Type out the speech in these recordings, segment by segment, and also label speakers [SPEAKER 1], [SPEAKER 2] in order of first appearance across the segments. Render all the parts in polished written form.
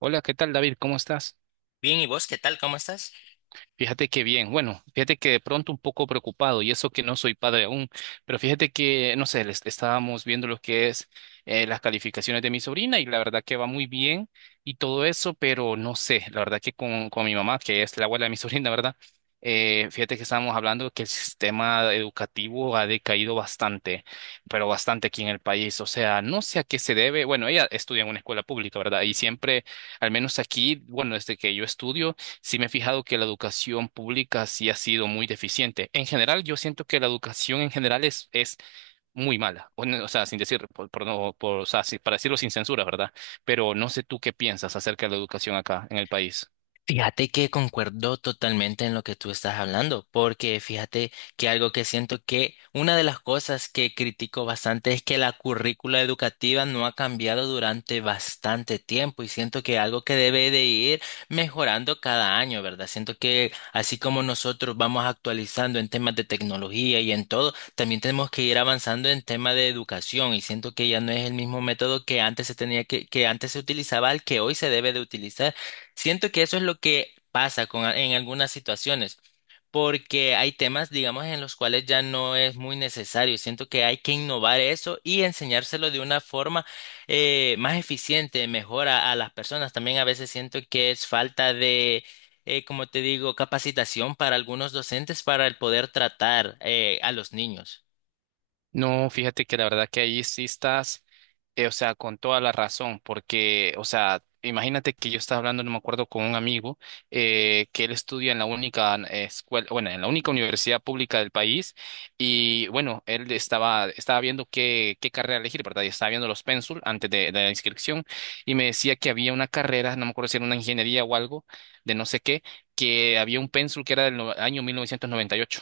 [SPEAKER 1] Hola, ¿qué tal, David? ¿Cómo estás?
[SPEAKER 2] Bien, ¿y vos qué tal? ¿Cómo estás?
[SPEAKER 1] Fíjate que bien, bueno, fíjate que de pronto un poco preocupado y eso que no soy padre aún, pero fíjate que, no sé, estábamos viendo lo que es las calificaciones de mi sobrina y la verdad que va muy bien y todo eso, pero no sé, la verdad que con mi mamá, que es la abuela de mi sobrina, ¿verdad? Fíjate que estábamos hablando que el sistema educativo ha decaído bastante, pero bastante aquí en el país, o sea, no sé a qué se debe, bueno, ella estudia en una escuela pública, ¿verdad? Y siempre, al menos aquí, bueno, desde que yo estudio, sí me he fijado que la educación pública sí ha sido muy deficiente. En general, yo siento que la educación en general es muy mala. O sea, sin decir, por no, o sea, sí, para decirlo sin censura, ¿verdad? Pero no sé tú qué piensas acerca de la educación acá en el país.
[SPEAKER 2] Fíjate que concuerdo totalmente en lo que tú estás hablando, porque fíjate que algo que siento que una de las cosas que critico bastante es que la currícula educativa no ha cambiado durante bastante tiempo y siento que algo que debe de ir mejorando cada año, ¿verdad? Siento que así como nosotros vamos actualizando en temas de tecnología y en todo, también tenemos que ir avanzando en temas de educación y siento que ya no es el mismo método que antes se tenía que antes se utilizaba al que hoy se debe de utilizar. Siento que eso es lo que pasa con, a- en algunas situaciones, porque hay temas, digamos, en los cuales ya no es muy necesario. Siento que hay que innovar eso y enseñárselo de una forma más eficiente, mejor a las personas. También a veces siento que es falta de, como te digo, capacitación para algunos docentes para el poder tratar a los niños.
[SPEAKER 1] No, fíjate que la verdad que ahí sí estás, o sea, con toda la razón, porque, o sea, imagínate que yo estaba hablando, no me acuerdo, con un amigo que él estudia en la única escuela, bueno, en la única universidad pública del país y, bueno, él estaba viendo qué carrera elegir, ¿verdad? Y estaba viendo los pénsul antes de la inscripción y me decía que había una carrera, no me acuerdo si era una ingeniería o algo, de no sé qué, que había un pénsul que era del año 1998.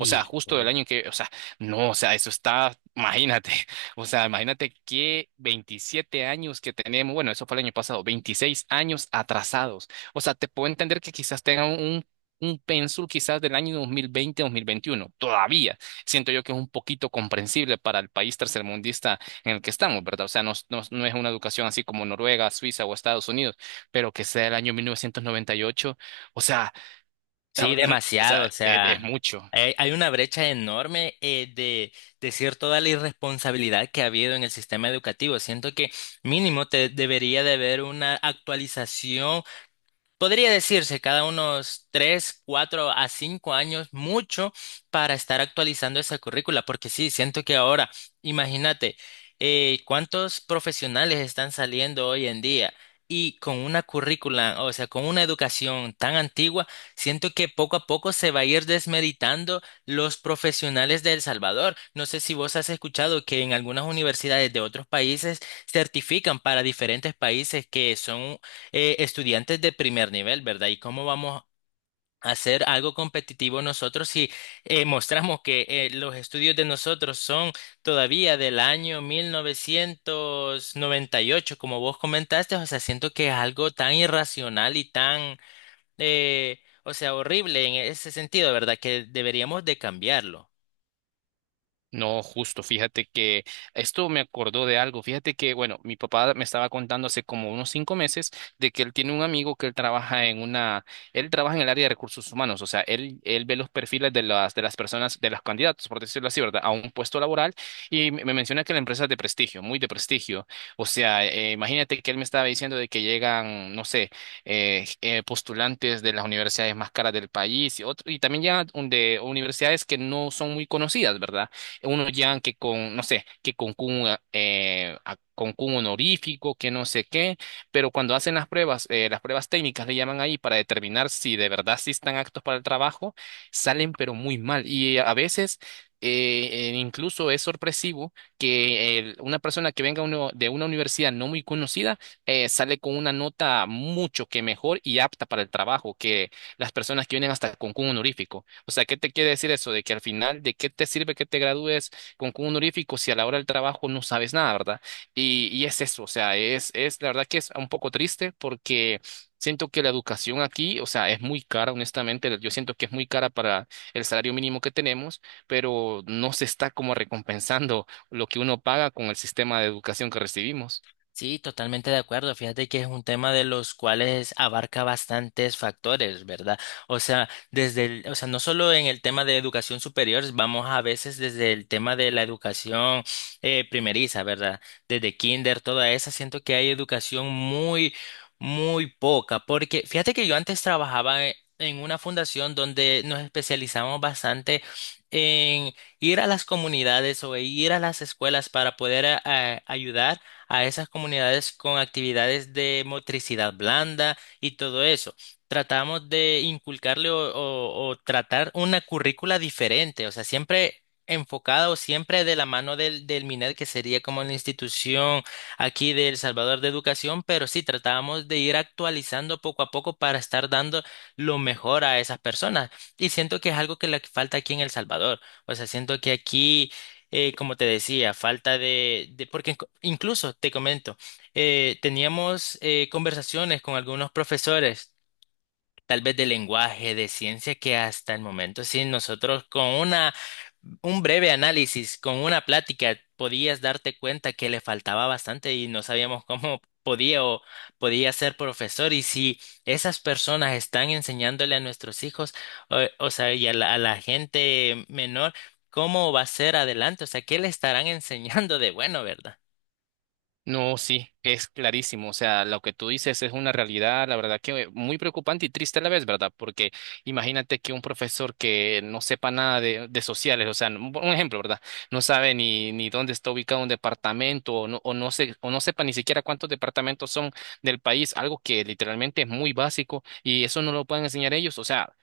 [SPEAKER 1] O sea, justo del año que, o sea, no, o sea, eso está, imagínate, o sea, imagínate que 27 años que tenemos, bueno, eso fue el año pasado, 26 años atrasados. O sea, te puedo entender que quizás tengan un pénsul quizás del año 2020, 2021, todavía. Siento yo que es un poquito comprensible para el país tercermundista en el que estamos, ¿verdad? O sea, no, no, no es una educación así como Noruega, Suiza o Estados Unidos, pero que sea el año 1998. O sea,
[SPEAKER 2] Sí,
[SPEAKER 1] o
[SPEAKER 2] demasiado,
[SPEAKER 1] sea,
[SPEAKER 2] o
[SPEAKER 1] es
[SPEAKER 2] sea,
[SPEAKER 1] mucho.
[SPEAKER 2] hay una brecha enorme de decir toda la irresponsabilidad que ha habido en el sistema educativo. Siento que mínimo te debería de haber una actualización. Podría decirse cada unos tres, cuatro a cinco años, mucho para estar actualizando esa currícula, porque sí, siento que ahora, imagínate, cuántos profesionales están saliendo hoy en día y con una currícula, o sea, con una educación tan antigua, siento que poco a poco se va a ir desmeritando los profesionales de El Salvador. No sé si vos has escuchado que en algunas universidades de otros países certifican para diferentes países que son estudiantes de primer nivel, ¿verdad? ¿Y cómo vamos a hacer algo competitivo nosotros si mostramos que los estudios de nosotros son todavía del año 1998, como vos comentaste? O sea, siento que es algo tan irracional y tan, o sea, horrible en ese sentido, ¿verdad? Que deberíamos de cambiarlo.
[SPEAKER 1] No, justo, fíjate que esto me acordó de algo. Fíjate que, bueno, mi papá me estaba contando hace como unos 5 meses de que él tiene un amigo que él trabaja en el área de recursos humanos, o sea, él ve los perfiles de las personas, de los candidatos, por decirlo así, ¿verdad? A un puesto laboral y me menciona que la empresa es de prestigio, muy de prestigio. O sea, imagínate que él me estaba diciendo de que llegan, no sé, postulantes de las universidades más caras del país y, y también llegan de universidades que no son muy conocidas, ¿verdad? Unos llegan que con, no sé, que con un honorífico, que no sé qué, pero cuando hacen las pruebas técnicas le llaman ahí para determinar si de verdad sí están aptos para el trabajo, salen pero muy mal. Y a veces incluso es sorpresivo que una persona que venga de una universidad no muy conocida sale con una nota mucho que mejor y apta para el trabajo, que las personas que vienen hasta con un honorífico. O sea, ¿qué te quiere decir eso? De que al final, ¿de qué te sirve que te gradúes con un honorífico si a la hora del trabajo no sabes nada, ¿verdad? Y es eso, o sea, es la verdad que es un poco triste porque… Siento que la educación aquí, o sea, es muy cara, honestamente, yo siento que es muy cara para el salario mínimo que tenemos, pero no se está como recompensando lo que uno paga con el sistema de educación que recibimos.
[SPEAKER 2] Sí, totalmente de acuerdo. Fíjate que es un tema de los cuales abarca bastantes factores, ¿verdad? O sea, desde el- o sea, no solo en el tema de educación superior, vamos a veces desde el tema de la educación primeriza, ¿verdad? Desde kinder, toda esa, siento que hay educación muy, muy poca, porque fíjate que yo antes trabajaba e- en una fundación donde nos especializamos bastante en ir a las comunidades o ir a las escuelas para poder ayudar a esas comunidades con actividades de motricidad blanda y todo eso. Tratamos de inculcarle o tratar una currícula diferente, o sea, siempre enfocada o siempre de la mano del MINED, que sería como la institución aquí de El Salvador de Educación, pero sí tratábamos de ir actualizando poco a poco para estar dando lo mejor a esas personas. Y siento que es algo que le falta aquí en El Salvador. O sea, siento que aquí como te decía, falta de- porque inc- incluso te comento, teníamos conversaciones con algunos profesores tal vez de lenguaje, de ciencia, que hasta el momento, sí, nosotros con una, un breve análisis, con una plática, podías darte cuenta que le faltaba bastante y no sabíamos cómo podía o podía ser profesor. Y si esas personas están enseñándole a nuestros hijos, o sea, y a la gente menor, ¿cómo va a ser adelante? O sea, ¿qué le estarán enseñando de bueno, verdad?
[SPEAKER 1] No, sí, es clarísimo. O sea, lo que tú dices es una realidad, la verdad que muy preocupante y triste a la vez, ¿verdad? Porque imagínate que un profesor que no sepa nada de sociales, o sea, un ejemplo, ¿verdad? No sabe ni dónde está ubicado un departamento o no sepa ni siquiera cuántos departamentos son del país, algo que literalmente es muy básico y eso no lo pueden enseñar ellos. O sea,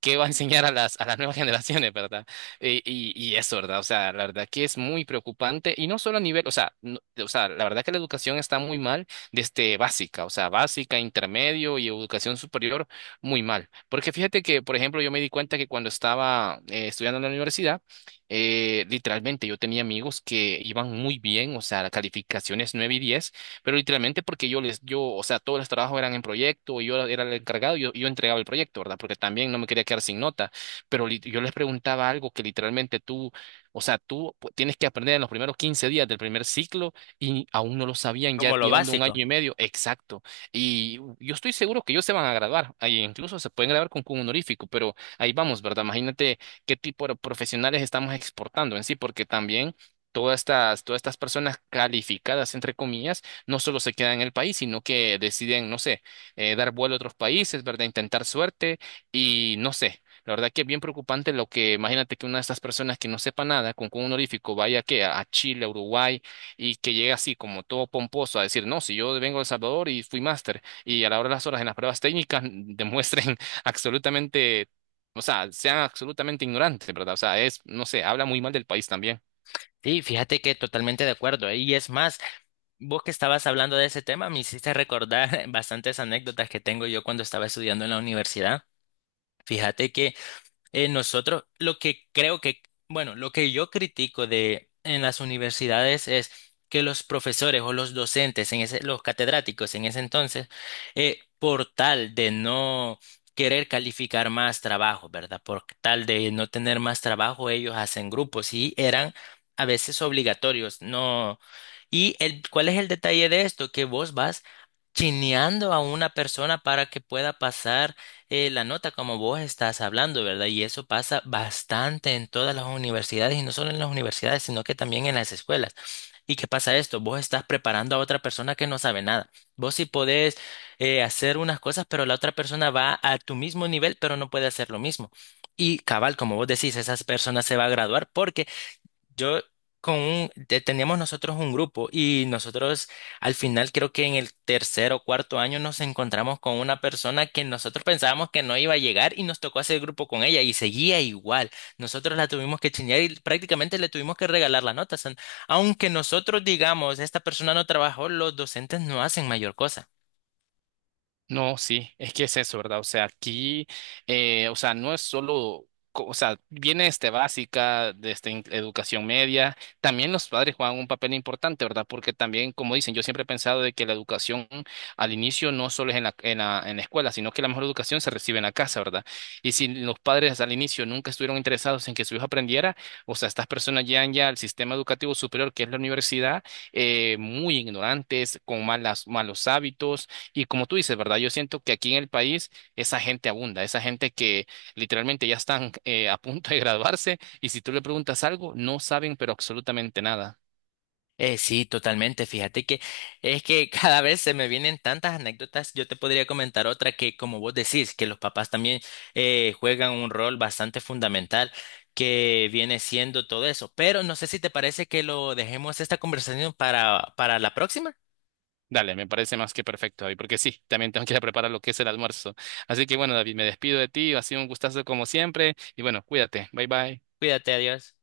[SPEAKER 1] ¿qué va a enseñar a las nuevas generaciones, ¿verdad? Y eso, ¿verdad? O sea, la verdad que es muy preocupante y no solo a nivel, o sea, o sea, la verdad que la educación está muy mal desde básica, o sea, básica, intermedio y educación superior, muy mal. Porque fíjate que, por ejemplo, yo me di cuenta que cuando estaba estudiando en la universidad, literalmente yo tenía amigos que iban muy bien, o sea, calificaciones 9 y 10, pero literalmente porque yo les, yo, o sea, todos los trabajos eran en proyecto y yo era el encargado y yo entregaba el proyecto, ¿verdad? Porque también no me quería quedar sin nota pero yo les preguntaba algo que literalmente tú, o sea, tú tienes que aprender en los primeros 15 días del primer ciclo y aún no lo sabían, ya
[SPEAKER 2] Como lo
[SPEAKER 1] llevando un año
[SPEAKER 2] básico.
[SPEAKER 1] y medio, exacto. Y yo estoy seguro que ellos se van a graduar, ahí incluso se pueden graduar con honorífico, pero ahí vamos, ¿verdad? Imagínate qué tipo de profesionales estamos exportando en sí, porque también… todas estas personas calificadas, entre comillas, no solo se quedan en el país, sino que deciden, no sé, dar vuelo a otros países, ¿verdad? Intentar suerte y no sé, la verdad que es bien preocupante lo que, imagínate que una de estas personas que no sepa nada, con un honorífico, vaya que a Chile, a Uruguay, y que llegue así como todo pomposo a decir, no, si yo vengo de El Salvador y fui máster, y a la hora de las horas en las pruebas técnicas demuestren absolutamente, o sea, sean absolutamente ignorantes, ¿verdad? O sea, es, no sé, habla muy mal del país también.
[SPEAKER 2] Sí, fíjate que totalmente de acuerdo. ¿Eh? Y es más, vos que estabas hablando de ese tema, me hiciste recordar bastantes anécdotas que tengo yo cuando estaba estudiando en la universidad. Fíjate que nosotros, lo que creo que, bueno, lo que yo critico de en las universidades es que los profesores o los docentes, en ese, los catedráticos en ese entonces, por tal de no querer calificar más trabajo, ¿verdad? Por tal de no tener más trabajo, ellos hacen grupos y eran a veces obligatorios, no. ¿Y el, cuál es el detalle de esto? Que vos vas chineando a una persona para que pueda pasar la nota como vos estás hablando, ¿verdad? Y eso pasa bastante en todas las universidades y no solo en las universidades, sino que también en las escuelas. ¿Y qué pasa esto? Vos estás preparando a otra persona que no sabe nada. Vos sí podés hacer unas cosas, pero la otra persona va a tu mismo nivel, pero no puede hacer lo mismo. Y cabal, como vos decís, esa persona se va a graduar porque yo con un, te- teníamos nosotros un grupo y nosotros al final creo que en el tercer o cuarto año nos encontramos con una persona que nosotros pensábamos que no iba a llegar y nos tocó hacer grupo con ella y seguía igual. Nosotros la tuvimos que chinear y prácticamente le tuvimos que regalar las notas. Aunque nosotros digamos, esta persona no trabajó, los docentes no hacen mayor cosa.
[SPEAKER 1] No, sí, es que es eso, ¿verdad? O sea, aquí, o sea, no es solo, o sea, viene este básica, de este, educación media, también los padres juegan un papel importante, ¿verdad? Porque también, como dicen, yo siempre he pensado de que la educación al inicio no solo es en la, en la, en la escuela, sino que la mejor educación se recibe en la casa, ¿verdad? Y si los padres al inicio nunca estuvieron interesados en que su hijo aprendiera, o sea, estas personas llegan ya al sistema educativo superior, que es la universidad, muy ignorantes, con malos hábitos y como tú dices, ¿verdad? Yo siento que aquí en el país esa gente abunda, esa gente que literalmente ya están a punto de graduarse y si tú le preguntas algo, no saben pero absolutamente nada.
[SPEAKER 2] Sí, totalmente. Fíjate que es que cada vez se me vienen tantas anécdotas. Yo te podría comentar otra que, como vos decís, que los papás también juegan un rol bastante fundamental que viene siendo todo eso. Pero no sé si te parece que lo dejemos esta conversación para la próxima.
[SPEAKER 1] Dale, me parece más que perfecto, David, porque sí, también tengo que ir a preparar lo que es el almuerzo. Así que bueno, David, me despido de ti, ha sido un gustazo como siempre y bueno, cuídate, bye bye.
[SPEAKER 2] Cuídate, adiós.